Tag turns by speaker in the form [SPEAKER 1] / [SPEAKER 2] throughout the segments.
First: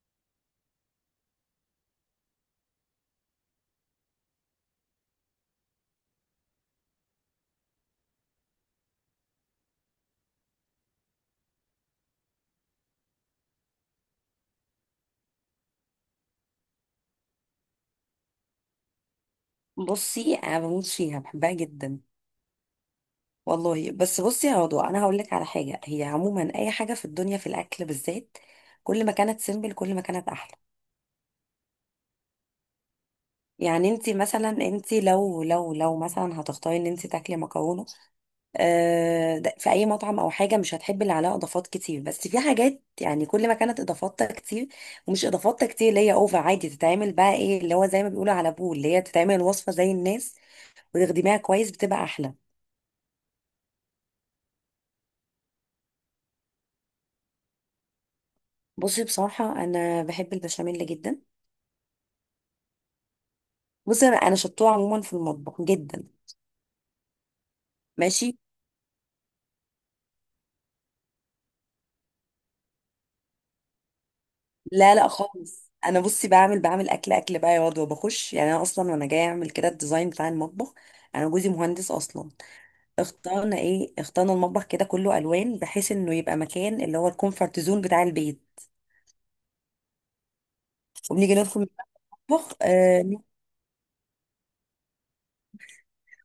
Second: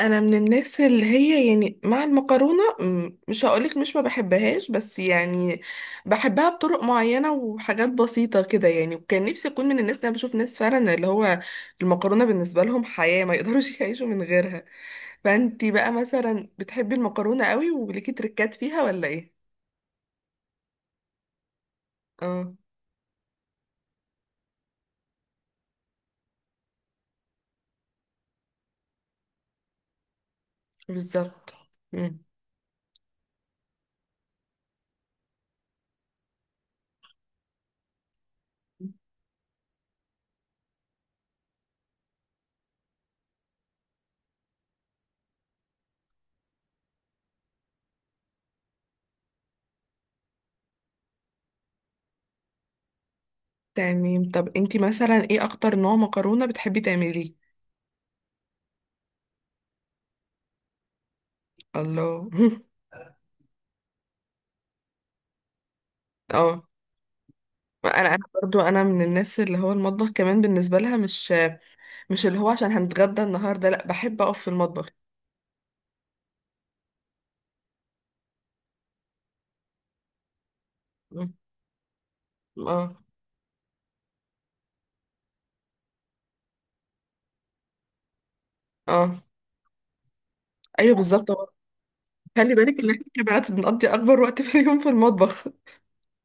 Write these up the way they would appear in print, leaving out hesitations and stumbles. [SPEAKER 1] انا من الناس اللي هي يعني مع المكرونه م- مش هقولك مش ما بحبهاش بس يعني بحبها بطرق معينه وحاجات بسيطه كده يعني، وكان نفسي اكون من الناس اللي انا بشوف ناس فعلا اللي هو المكرونه بالنسبه لهم حياه، ما يقدروش يعيشوا من غيرها. فانتي بقى مثلا بتحبي المكرونه قوي وليكي تركات فيها ولا ايه؟
[SPEAKER 2] بصي، انا بموت فيها، بحبها جدا
[SPEAKER 1] اه،
[SPEAKER 2] والله. بس بصي يا رضوى انا هقول لك على حاجه، هي عموما اي حاجه في الدنيا في الاكل بالذات كل ما كانت سيمبل كل ما كانت احلى.
[SPEAKER 1] بالظبط. مم.
[SPEAKER 2] يعني انت مثلا انت لو مثلا هتختاري ان انت تاكلي مكرونه، في اي مطعم او حاجه مش هتحبي اللي عليها اضافات كتير، بس في حاجات، يعني كل ما كانت اضافاتها كتير ومش اضافاتها كتير اللي هي اوفر عادي، تتعمل بقى ايه اللي هو زي ما بيقولوا على بول، اللي هي تتعمل الوصفه زي الناس وتخدميها كويس بتبقى احلى.
[SPEAKER 1] تمام، طب انتي مثلا ايه اكتر نوع مكرونه بتحبي تعمليه؟
[SPEAKER 2] بصي بصراحة أنا بحب البشاميل جدا.
[SPEAKER 1] الله.
[SPEAKER 2] بصي أنا شطوة عموما في المطبخ جدا.
[SPEAKER 1] اه. انا
[SPEAKER 2] ماشي.
[SPEAKER 1] برضو انا من الناس اللي هو المطبخ كمان بالنسبه لها مش اللي هو عشان هنتغدى النهارده، لا بحب اقف في المطبخ.
[SPEAKER 2] لا لا خالص، أنا بصي بعمل أكل أكل بقى يا واد، وبخش يعني أنا أصلا وأنا جاية أعمل كده الديزاين بتاع المطبخ. أنا
[SPEAKER 1] مم.
[SPEAKER 2] جوزي مهندس أصلا.
[SPEAKER 1] اه.
[SPEAKER 2] اخترنا المطبخ كده كله ألوان بحيث إنه يبقى مكان اللي هو الكومفورت زون بتاع البيت.
[SPEAKER 1] اه، ايوه بالظبط
[SPEAKER 2] وبنيجي
[SPEAKER 1] هو.
[SPEAKER 2] ندخل
[SPEAKER 1] خلي
[SPEAKER 2] المطبخ
[SPEAKER 1] بالك ان احنا كبنات بنقضي اكبر وقت في اليوم في المطبخ.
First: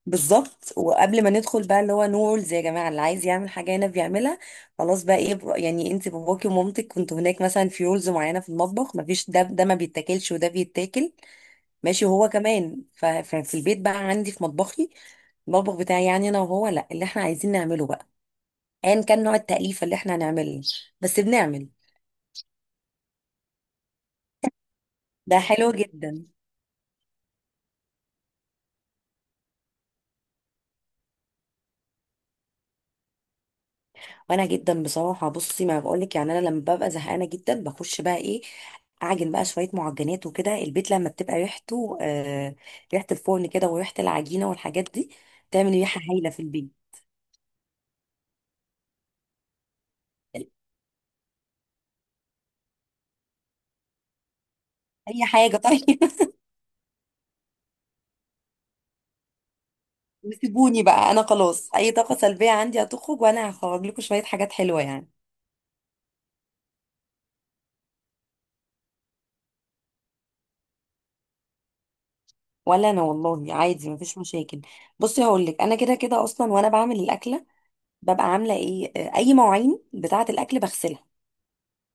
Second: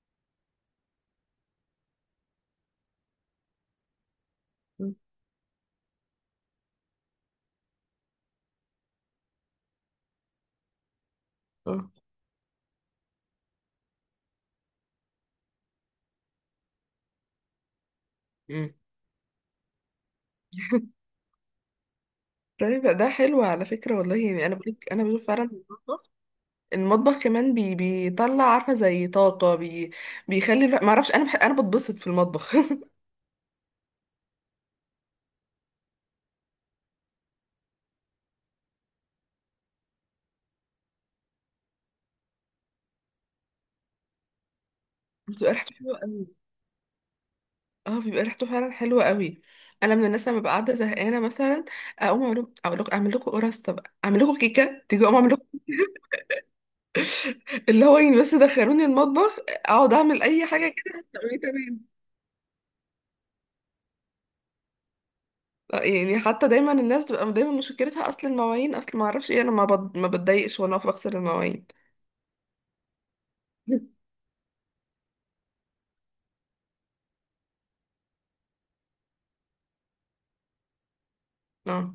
[SPEAKER 2] بالظبط. وقبل ما ندخل بقى اللي هو نو رولز يا جماعه، اللي عايز يعمل حاجه هنا بيعملها.
[SPEAKER 1] مم.
[SPEAKER 2] خلاص. يعني انت باباكي ومامتك كنتوا هناك مثلا في رولز معينه في المطبخ، مفيش ده ما بيتاكلش وده بيتاكل.
[SPEAKER 1] اه.
[SPEAKER 2] ماشي. هو كمان ففي البيت بقى عندي في مطبخي، المطبخ بتاعي يعني انا وهو، لا اللي احنا عايزين نعمله بقى
[SPEAKER 1] مم.
[SPEAKER 2] ايا كان نوع التأليفه اللي احنا هنعمله بس بنعمل.
[SPEAKER 1] طيب ده حلو على فكره والله، يعني انا بقولك انا بشوف
[SPEAKER 2] ده
[SPEAKER 1] فعلا
[SPEAKER 2] حلو
[SPEAKER 1] المطبخ،
[SPEAKER 2] جدا.
[SPEAKER 1] المطبخ كمان بي بيطلع عارفه زي طاقه بي، بيخلي الواحد- ما اعرفش، انا انا بتبسط في المطبخ.
[SPEAKER 2] وانا جدا بصراحه، بصي ما بقولك، يعني انا لما ببقى زهقانه جدا بخش بقى ايه، اعجن بقى شويه معجنات وكده، البيت لما بتبقى ريحته آه ريحه الفرن كده وريحه العجينه والحاجات دي،
[SPEAKER 1] بتبقى
[SPEAKER 2] تعمل
[SPEAKER 1] ريحته حلوه
[SPEAKER 2] ريحه
[SPEAKER 1] أوي.
[SPEAKER 2] هايله في البيت.
[SPEAKER 1] اه، بيبقى ريحته فعلا حلوه قوي. انا من الناس لما ببقى قاعده زهقانه مثلا اقوم اعمل، اقول لكم اعمل لكم قرصه بقى، اعمل لكم كيكه، تيجي اقوم
[SPEAKER 2] اي
[SPEAKER 1] اعمل
[SPEAKER 2] حاجه
[SPEAKER 1] لكم.
[SPEAKER 2] طيب.
[SPEAKER 1] اللي هو يعني بس دخلوني المطبخ اقعد اعمل اي حاجه
[SPEAKER 2] وسيبوني
[SPEAKER 1] كده،
[SPEAKER 2] بقى انا
[SPEAKER 1] هتلاقوني
[SPEAKER 2] خلاص،
[SPEAKER 1] تمام.
[SPEAKER 2] اي طاقه سلبيه عندي هتخرج وانا هخرج لكم شويه حاجات حلوه يعني.
[SPEAKER 1] آه، يعني حتى دايما الناس بتبقى دايما مشكلتها اصل المواعين، اصل ما اعرفش ايه، انا ما بتضايقش وانا واقفه بغسل المواعين.
[SPEAKER 2] ولا انا والله عادي، مفيش مشاكل. بصي هقول لك، انا كده كده اصلا وانا بعمل الاكله ببقى عامله ايه آه، اي مواعين بتاعه الاكل بغسلها.
[SPEAKER 1] اه.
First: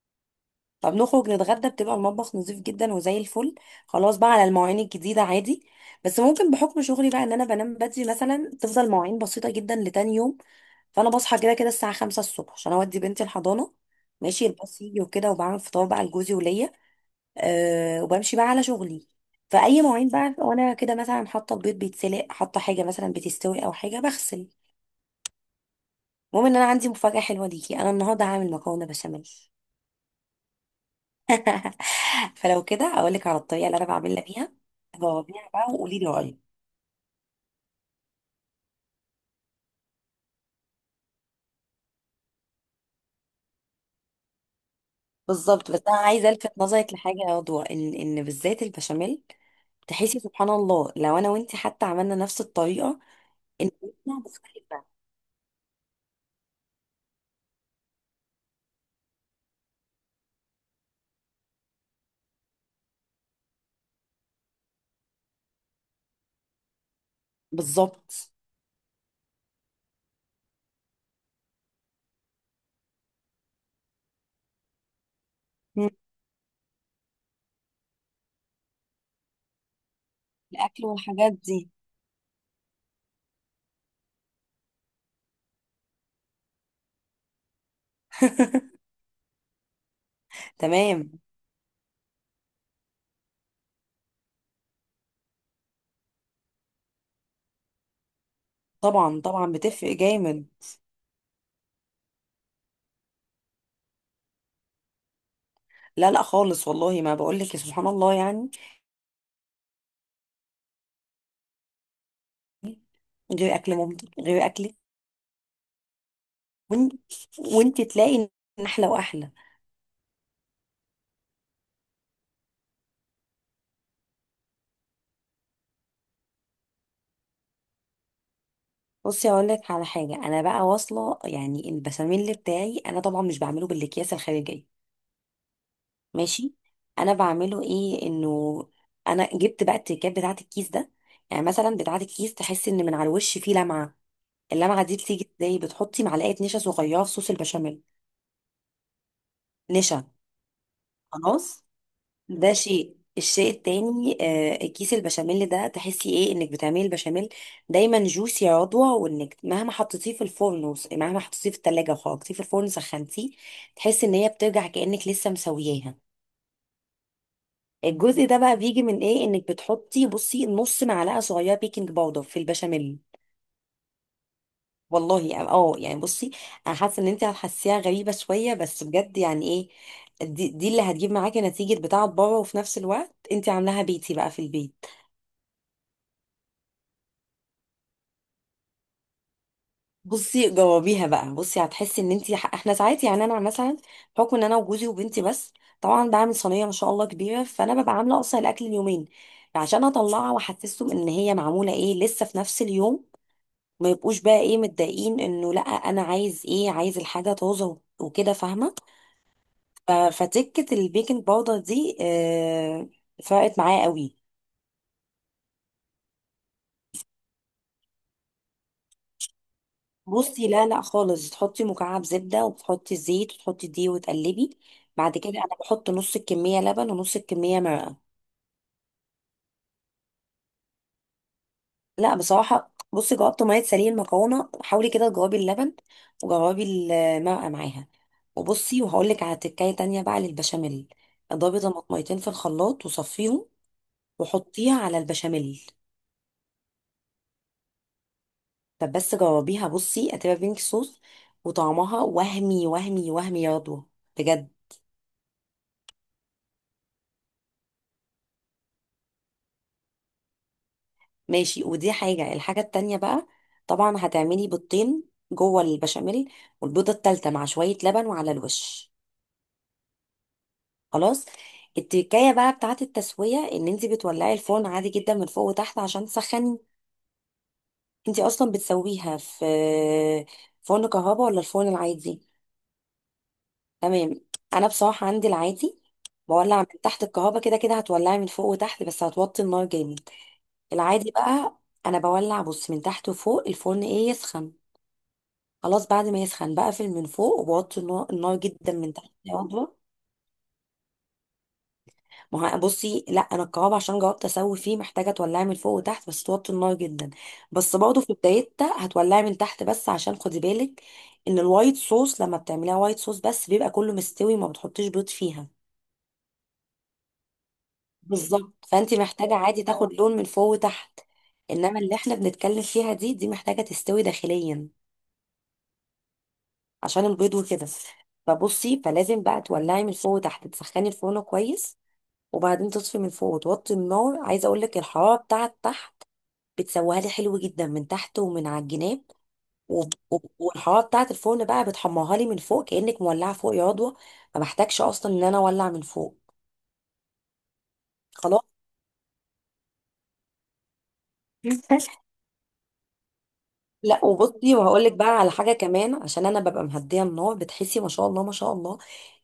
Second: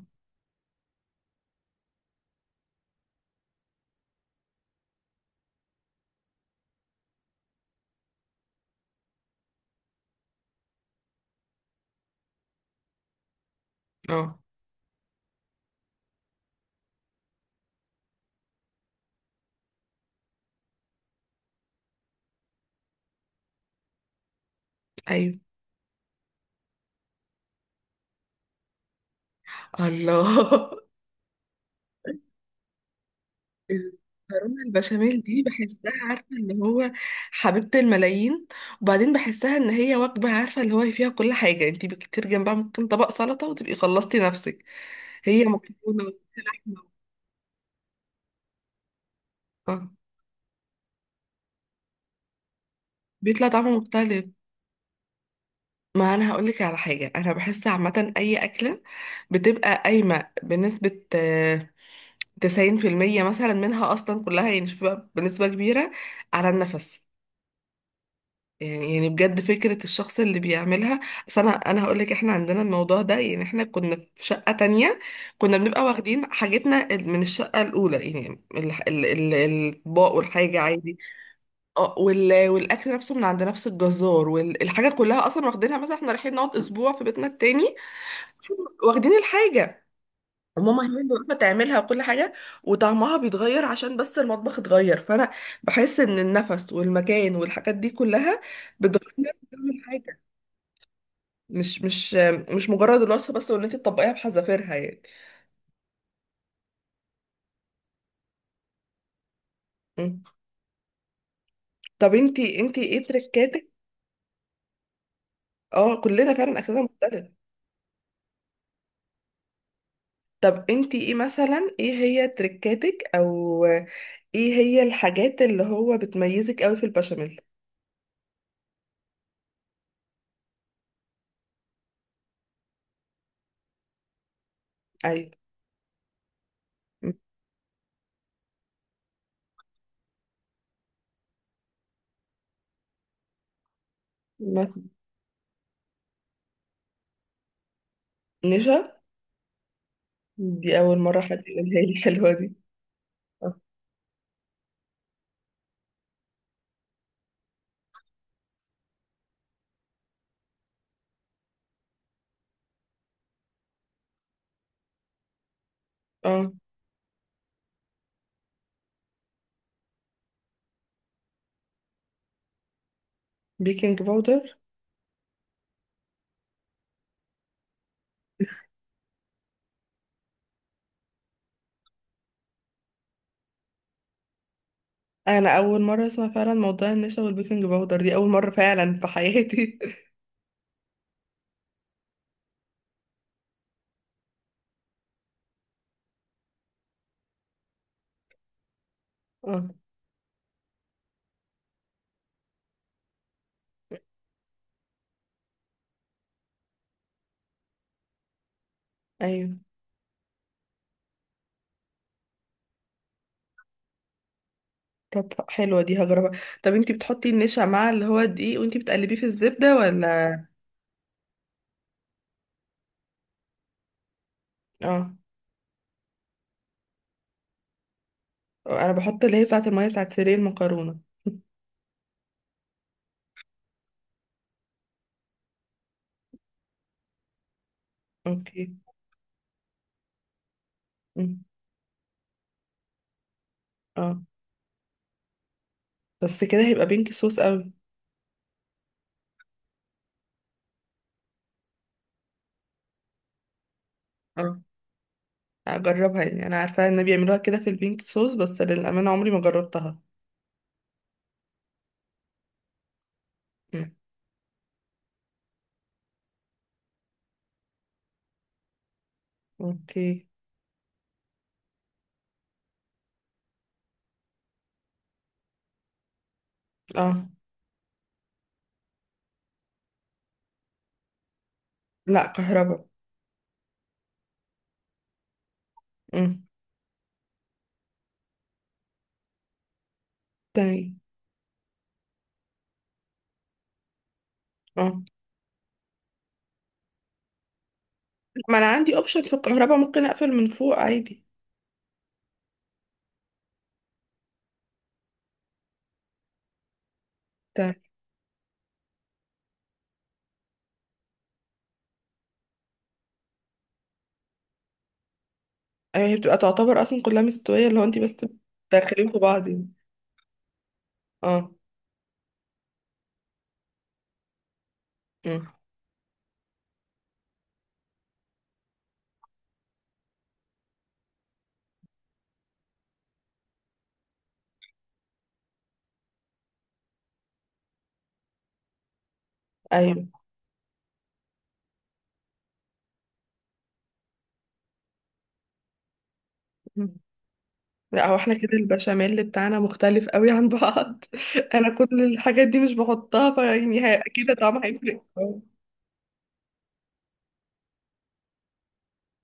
[SPEAKER 2] طب نخرج نتغدى بتبقى المطبخ نظيف جدا وزي الفل. خلاص بقى، على المواعين الجديدة عادي. بس ممكن بحكم شغلي بقى ان انا بنام بدري مثلا، تفضل مواعين بسيطة جدا لتاني يوم. فانا بصحى كده كده الساعة 5 الصبح عشان اودي بنتي الحضانة،
[SPEAKER 1] اه،
[SPEAKER 2] ماشي الباص يجي وكده، وبعمل فطار بقى لجوزي وليا، أه وبمشي بقى على شغلي. فأي مواعين بقى وانا كده مثلا حاطة البيض بيتسلق، حاطة حاجة مثلا بتستوي او حاجة بغسل.
[SPEAKER 1] ايوه.
[SPEAKER 2] المهم ان انا عندي مفاجأة حلوة ليكي، انا النهارده هعمل مكرونة بشاميل.
[SPEAKER 1] الله.
[SPEAKER 2] فلو كده اقول لك على الطريقه اللي انا بعملها بيها،
[SPEAKER 1] المكرونه البشاميل دي
[SPEAKER 2] جاوبيها بقى
[SPEAKER 1] بحسها
[SPEAKER 2] وقولي لي
[SPEAKER 1] عارفه اللي
[SPEAKER 2] رايك.
[SPEAKER 1] هو حبيبه الملايين. وبعدين بحسها ان هي وجبه عارفه اللي هو فيها كل حاجه، انت بكتير جنبها ممكن طبق سلطه وتبقي خلصتي نفسك. هي
[SPEAKER 2] بالظبط. بس انا
[SPEAKER 1] مكرونه
[SPEAKER 2] عايزه الفت
[SPEAKER 1] ولحمه.
[SPEAKER 2] نظرك لحاجه يا رضوى، ان بالذات البشاميل،
[SPEAKER 1] اه،
[SPEAKER 2] تحسي سبحان الله لو انا وانت حتى عملنا نفس الطريقه،
[SPEAKER 1] بيطلع
[SPEAKER 2] ان
[SPEAKER 1] طعمه
[SPEAKER 2] بيطلع
[SPEAKER 1] مختلف.
[SPEAKER 2] مختلفه.
[SPEAKER 1] ما انا هقول لك على حاجه، انا بحس عامه اي اكله بتبقى قايمه بنسبه آه، 90% مثلا منها، اصلا كلها يعني، شوف بقى بنسبه كبيره على النفس.
[SPEAKER 2] بالظبط.
[SPEAKER 1] يعني يعني بجد فكرة الشخص اللي بيعملها. أصل أنا هقولك إحنا عندنا الموضوع ده، يعني إحنا كنا في شقة تانية، كنا بنبقى
[SPEAKER 2] مم.
[SPEAKER 1] واخدين حاجتنا من الشقة الأولى يعني الأطباق والحاجة
[SPEAKER 2] الاكل
[SPEAKER 1] عادي.
[SPEAKER 2] والحاجات دي.
[SPEAKER 1] اه، والأكل نفسه من عند نفس الجزار والحاجة، كلها أصلا واخدينها مثلا، إحنا رايحين نقعد أسبوع في بيتنا التاني. واخدين الحاجة، ماما هي اللي
[SPEAKER 2] تمام.
[SPEAKER 1] واقفه تعملها وكل حاجه، وطعمها بيتغير عشان بس المطبخ اتغير. فانا بحس ان النفس والمكان والحاجات دي كلها
[SPEAKER 2] طبعا
[SPEAKER 1] بتغير
[SPEAKER 2] طبعا
[SPEAKER 1] كل
[SPEAKER 2] بتفرق
[SPEAKER 1] حاجه.
[SPEAKER 2] جامد.
[SPEAKER 1] مش مش مش مجرد الوصفه بس، وان انت تطبقيها بحذافيرها يعني.
[SPEAKER 2] لا لا خالص، والله ما بقول لك سبحان الله يعني.
[SPEAKER 1] مم. طب انتي ايه
[SPEAKER 2] غير
[SPEAKER 1] تركاتك؟
[SPEAKER 2] اكل مامتك غير اكلك.
[SPEAKER 1] اه، كلنا فعلا اكلنا
[SPEAKER 2] وانت
[SPEAKER 1] مختلف.
[SPEAKER 2] وانت تلاقي ان احلى واحلى.
[SPEAKER 1] طب انتي ايه مثلا، ايه هي تركاتك، او ايه هي الحاجات اللي هو بتميزك قوي في البشاميل؟
[SPEAKER 2] بصي اقول لك على حاجه، انا بقى واصله يعني البشاميل بتاعي انا طبعا مش بعمله بالاكياس الخارجيه.
[SPEAKER 1] ايوه.
[SPEAKER 2] ماشي.
[SPEAKER 1] مم.
[SPEAKER 2] انا بعمله انه، انا جبت بقى التركات بتاعه الكيس ده. يعني مثلا بتاعه الكيس تحس ان من على الوش فيه لمعه،
[SPEAKER 1] مثلا.
[SPEAKER 2] اللمعه دي بتيجي ازاي؟ بتحطي معلقه نشا صغيره في صوص البشاميل.
[SPEAKER 1] نشا.
[SPEAKER 2] نشا.
[SPEAKER 1] دي اول مره حد
[SPEAKER 2] خلاص.
[SPEAKER 1] يقولها لي، الحلوه
[SPEAKER 2] ده
[SPEAKER 1] دي.
[SPEAKER 2] الشيء التاني، كيس البشاميل ده، تحسي ايه؟ انك بتعملي البشاميل دايما جوسي يا عضوة، وانك مهما حطيتيه في الفرن مهما حطيتيه في التلاجة وحطيتيه في الفرن سخنتيه، تحسي ان هي بترجع كأنك لسه مسوياها.
[SPEAKER 1] اه.
[SPEAKER 2] الجزء ده بقى بيجي من ايه؟ انك بتحطي بصي نص معلقة صغيرة بيكنج باودر في البشاميل.
[SPEAKER 1] بيكنج باودر.
[SPEAKER 2] والله يعني، يعني بصي، انا حاسه ان انت هتحسيها غريبه شويه بس بجد يعني ايه، دي اللي هتجيب معاكي نتيجه بتاعه بره، وفي نفس الوقت انت عاملاها بيتي بقى في البيت.
[SPEAKER 1] انا اول مره اسمع فعلا موضوع النشا والبيكنج باودر، دي اول مره فعلا في حياتي.
[SPEAKER 2] بصي جاوبيها بقى، بصي هتحسي ان انت، احنا ساعات يعني انا مثلا بحكم ان انا وجوزي وبنتي بس، طبعا بعمل صينيه ما شاء الله كبيره، فانا ببقى عامله اصلا الاكل اليومين،
[SPEAKER 1] اه.
[SPEAKER 2] عشان اطلعها واحسسهم ان هي معموله ايه لسه في نفس اليوم، ما يبقوش بقى ايه متضايقين انه لا انا عايز الحاجه طازه وكده، فاهمه؟
[SPEAKER 1] ايوه.
[SPEAKER 2] فتكه البيكنج باودر دي فرقت معايا قوي.
[SPEAKER 1] طب حلوه دي هجربها. طب انتي بتحطي النشا مع اللي هو الدقيق وانتي بتقلبيه في الزبده ولا؟
[SPEAKER 2] بصي لا لا خالص، تحطي مكعب زبدة وتحطي الزيت وتحطي دي وتقلبي.
[SPEAKER 1] اه.
[SPEAKER 2] بعد كده انا بحط نص الكمية لبن ونص الكمية مرقة.
[SPEAKER 1] انا بحط اللي هي بتاعه الميه بتاعه سيرين المكرونه.
[SPEAKER 2] لا بصراحة، بصي جاوبت مية سليق المكرونة، حاولي كده تجاوبي اللبن وجاوبي المرقة معاها.
[SPEAKER 1] اوكي.
[SPEAKER 2] وبصي وهقولك على تكاية تانية بقى للبشاميل،
[SPEAKER 1] أمم.
[SPEAKER 2] اضربي طماطميتين في الخلاط وصفيهم،
[SPEAKER 1] اه.
[SPEAKER 2] وحطيها على البشاميل.
[SPEAKER 1] بس كده هيبقى بينك صوص قوي.
[SPEAKER 2] طب بس جربيها، بصي هتبقى بينك صوص، وطعمها وهمي وهمي وهمي يا رضوى، بجد.
[SPEAKER 1] اه، اجربها يعني، انا عارفه ان بيعملوها كده في البينك صوص بس للامانه عمري ما جربتها.
[SPEAKER 2] ماشي. ودي الحاجة التانية بقى،
[SPEAKER 1] أمم.
[SPEAKER 2] طبعا هتعملي بيضتين جوه البشاميل، والبيضة التالتة مع شوية لبن وعلى الوش.
[SPEAKER 1] اوكي.
[SPEAKER 2] خلاص. التكاية بقى بتاعت التسوية، ان انت بتولعي الفرن عادي جدا من فوق وتحت عشان تسخني.
[SPEAKER 1] اه.
[SPEAKER 2] انت اصلا بتسويها في فرن كهربا ولا الفرن العادي؟
[SPEAKER 1] لا، كهربا.
[SPEAKER 2] تمام. انا بصراحة عندي العادي.
[SPEAKER 1] أمم.
[SPEAKER 2] بولع من تحت، الكهربا كده كده هتولعي من فوق وتحت بس هتوطي النار جامد.
[SPEAKER 1] تمام.
[SPEAKER 2] العادي بقى انا بولع، بص من تحت وفوق الفرن يسخن،
[SPEAKER 1] اه.
[SPEAKER 2] خلاص بعد ما يسخن بقفل من فوق وبوطي النار
[SPEAKER 1] ما انا
[SPEAKER 2] جدا من
[SPEAKER 1] عندي
[SPEAKER 2] تحت
[SPEAKER 1] اوبشن في
[SPEAKER 2] يا
[SPEAKER 1] الكهرباء،
[SPEAKER 2] عضوة.
[SPEAKER 1] ممكن اقفل من فوق عادي.
[SPEAKER 2] ما هو بصي لا، انا الكباب عشان جربت اسوي فيه، محتاجه تولعي من فوق وتحت بس توطي النار جدا.
[SPEAKER 1] تمام.
[SPEAKER 2] بس برضه في بدايتها هتولعي من تحت بس، عشان خدي بالك ان الوايت صوص لما بتعمليها وايت صوص بس بيبقى كله مستوي، ما بتحطيش بيض فيها.
[SPEAKER 1] ايوه، هي بتبقى تعتبر اصلا كلها مستويه اللي هو انت بس
[SPEAKER 2] بالظبط. فانت
[SPEAKER 1] بتدخلين في
[SPEAKER 2] محتاجه
[SPEAKER 1] بعض
[SPEAKER 2] عادي
[SPEAKER 1] يعني.
[SPEAKER 2] تاخد لون من فوق وتحت.
[SPEAKER 1] اه.
[SPEAKER 2] انما اللي احنا بنتكلم فيها دي محتاجه تستوي داخليا
[SPEAKER 1] مم.
[SPEAKER 2] عشان البيض وكده. فبصي فلازم بقى تولعي من فوق وتحت تسخني الفرن كويس، وبعدين تطفي من فوق وتوطي النار. عايزه اقول لك الحراره بتاعت تحت بتسويها لي حلو جدا من تحت ومن على الجناب،
[SPEAKER 1] ايوه.
[SPEAKER 2] والحراره بتاعت الفرن بقى بتحمرها لي من فوق، كانك مولعه فوق يا عضوه، ما بحتاجش اصلا ان انا اولع من فوق.
[SPEAKER 1] مم. لا، هو احنا
[SPEAKER 2] خلاص.
[SPEAKER 1] كده البشاميل بتاعنا مختلف قوي عن بعض. انا كل الحاجات دي مش بحطها، فيعني هي-
[SPEAKER 2] لا،
[SPEAKER 1] اكيد
[SPEAKER 2] وبصي
[SPEAKER 1] طعمها
[SPEAKER 2] وهقول لك
[SPEAKER 1] هيفرق
[SPEAKER 2] بقى على
[SPEAKER 1] آه.
[SPEAKER 2] حاجه كمان، عشان انا ببقى مهديه النار بتحسي ما شاء الله ما شاء الله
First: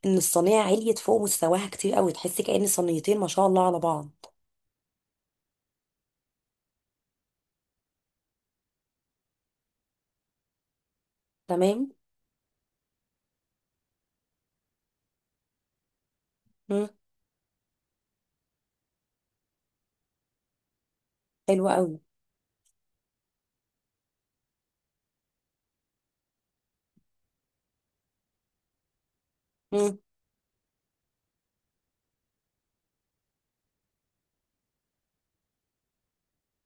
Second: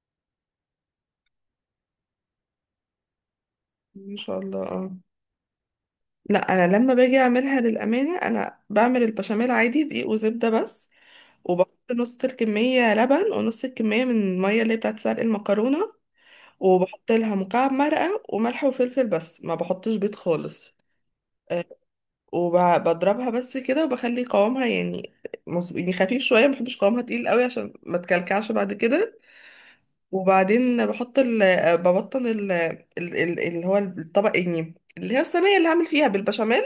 [SPEAKER 2] ان الصينيه عليت فوق مستواها كتير قوي، تحسي كأن صينيتين ما شاء الله على بعض.
[SPEAKER 1] ان شاء الله. اه، لا انا لما باجي اعملها للامانه، انا بعمل البشاميل عادي دقيق وزبده بس،
[SPEAKER 2] تمام.
[SPEAKER 1] وبحط نص الكميه لبن ونص الكميه من الميه اللي هي بتاعت سلق المكرونه.
[SPEAKER 2] مم.
[SPEAKER 1] وبحط لها مكعب مرقة وملح وفلفل بس، ما بحطش بيض خالص. آه،
[SPEAKER 2] حلوه قوي.
[SPEAKER 1] وبضربها بس كده، وبخلي قوامها يعني مظبوط، يعني خفيف شوية، ما بحبش قوامها تقيل قوي عشان ما تكلكعش بعد كده.
[SPEAKER 2] مم.
[SPEAKER 1] وبعدين بحط ال... آه، ببطن ال... ال... ال... اللي هو الطبق يعني، اللي هي الصينية اللي هعمل فيها بالبشاميل.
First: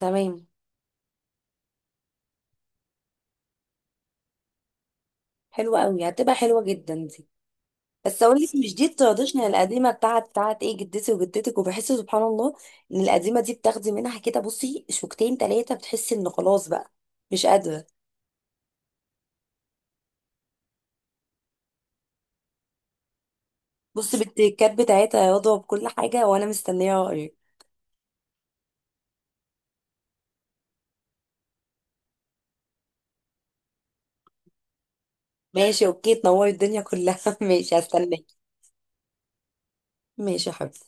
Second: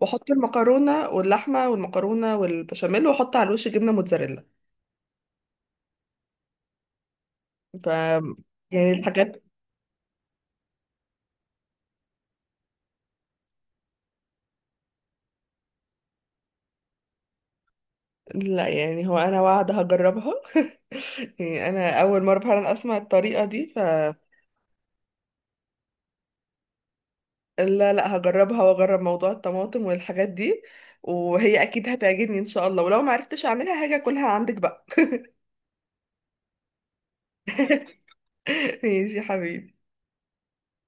[SPEAKER 1] واحط المكرونة واللحمة والمكرونة والبشاميل، واحط على الوش جبنة موتزاريلا.
[SPEAKER 2] حلوه قوي، هتبقى حلوه جدا.
[SPEAKER 1] ف،
[SPEAKER 2] بس اقول لك مش دي
[SPEAKER 1] يعني الحاجات.
[SPEAKER 2] التراديشنال القديمه بتاعت بتاعت ايه جدتي وجدتك، وبحس سبحان الله ان القديمه دي بتاخدي منها كده بصي شوكتين ثلاثه، بتحسي ان خلاص بقى مش قادره.
[SPEAKER 1] لا يعني هو انا واعده هجربها. يعني انا اول مره فعلا اسمع الطريقه دي، ف،
[SPEAKER 2] بصي بالتكات بتاعتها يا رضوى بكل حاجه، وانا مستنيه رايك.
[SPEAKER 1] لا لا، هجربها واجرب موضوع الطماطم والحاجات دي، وهي اكيد هتعجبني ان شاء الله، ولو ما عرفتش اعملها هاجي اكلها عندك بقى.
[SPEAKER 2] ماشي. اوكي، تنوري الدنيا كلها. ماشي هستناك.
[SPEAKER 1] ماشي يا حبيبي.
[SPEAKER 2] ماشي يا حبيبتي.